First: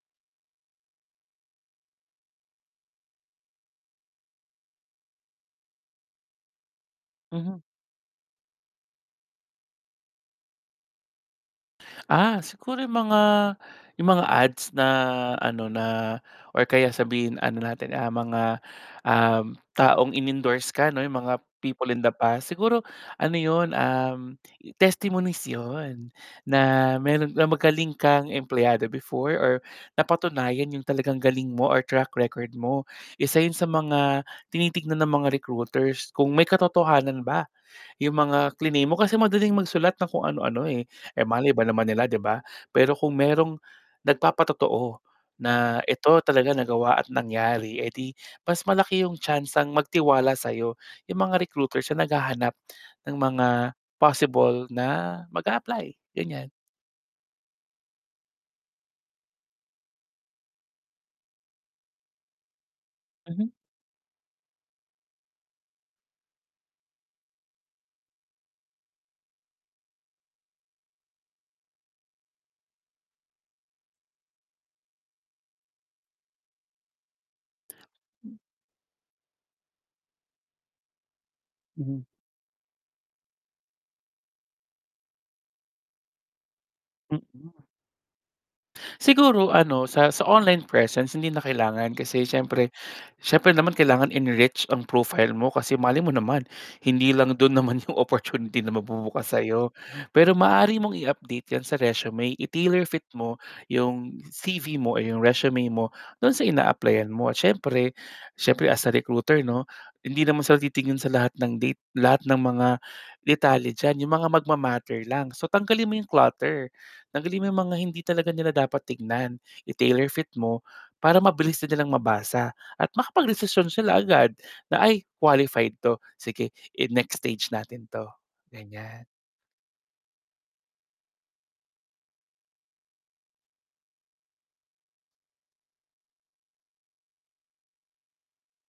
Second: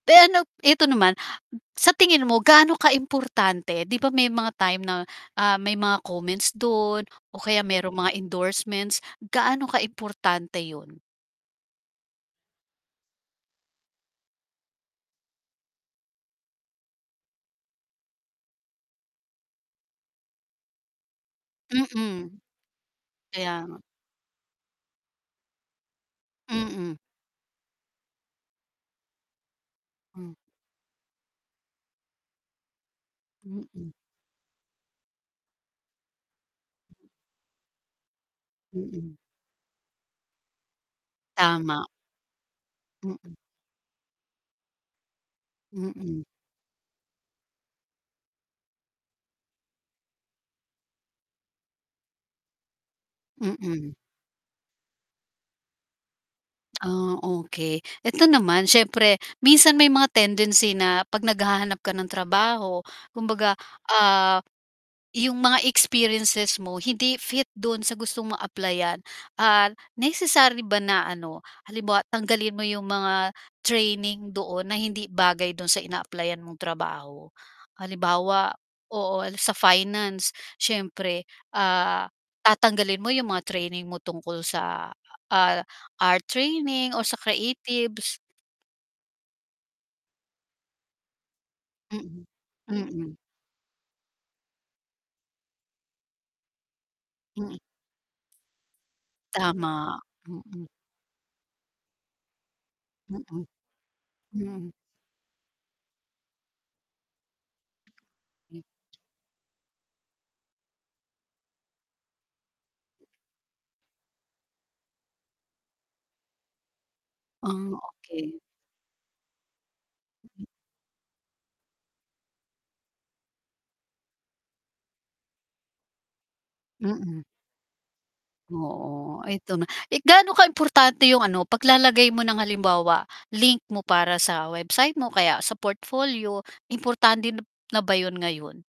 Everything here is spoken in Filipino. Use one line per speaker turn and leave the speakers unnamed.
Eh, ano p eto naman, sa tingin mo gaano kaimportante, 'di ba, may mga time na, ah, may mga comments do'n, o
Mhm.
kaya mayrong mga endorsements, gaano kaimportante 'yun?
Ah, siguro yung mga, yung mga ads na ano, na, or kaya sabihin ano natin, ah, mga, um, taong inendorse ka 'no, yung mga people in the
Mm,
past, siguro ano
Kaya
'yun,
nga.
um, testimonies 'yun, na
Mm.
mayro'n ka magaling kang empleyado before or
Hmm.
napatunayan yung talagang galing mo or track record mo. Isa 'yun sa
Mm.
mga tinitignan ng mga recruiters kung may katotohanan ba yung mga klinaim mo, kasi
Mm.
madaling magsulat ng kung ano-ano, eh, eh, malay ba naman
Tama.
nila 'di ba? Pero kung
Mm.
mayrong nagpapa-totoo, na ito
Mm.
talaga nagawa at nangyari, eh, 'di mas malaki yung tsansang magtiwala sa'yo, yung mga recruiters na naghahanap ng mga
Mm.
possible na mag-aapply, ganiyan.
Ah, okey, eto naman siyempre minsan may mga tendency na 'pag naghahanap ka ng trabaho,
Mhm.
kumbaga, ah, yung mga experiences mo hindi fit do'n sa gustong mong applyan, ah, necessary ba na ano, halimbawa tanggalin mo yung mga training doon na hindi bagay do'n sa ina-applyan mong trabaho?
Hmm.
Halimbawa oo sa finance siyempre,
Mhm.
ah, tatanggalin mo yung mga training mo tungkol sa, ah, art training o sa
Mm.
creatives.
Siguro ano sa sa online presence hindi na kailangan kasi
Mm,
siyempre,
mm.
siyempre naman kailangan enrich ang profile mo kasi malay mo naman, hindi lang do'n
Mm.
naman yung opportunity na magbubukas sa'yo.
Tama,
Pero
mm.
maaari mong i-update yan sa resume, i-tailor fit mo
Mm.
yung
Hmm.
CV mo or yung resume mo, do'n sa in-applyan mo, siyempre
M
siyempre as a recruiter 'no, hindi naman sila titingin sa lahat date lahat ng mga detalye diyan yung mga magma-matter lang so tanggalin mo yung clutter, tanggalin mo
Ah,
yung mga hindi talaga
okey.
nila dapat tingnan, i-tailor fit
Mm.
mo, para mabilis din nilang mabasa at makapag-desisyon sila agad na, "Ay, qualified 'to, sige i-next
Mm.
stage natin 'to." Ganiyan.
Oo, eto na, eh, gaano kaimportante yung ano paglalagay mo ng halimbawa, link mo para sa website mo, o kaya sa portfolio, importante na ba 'yun ngayon?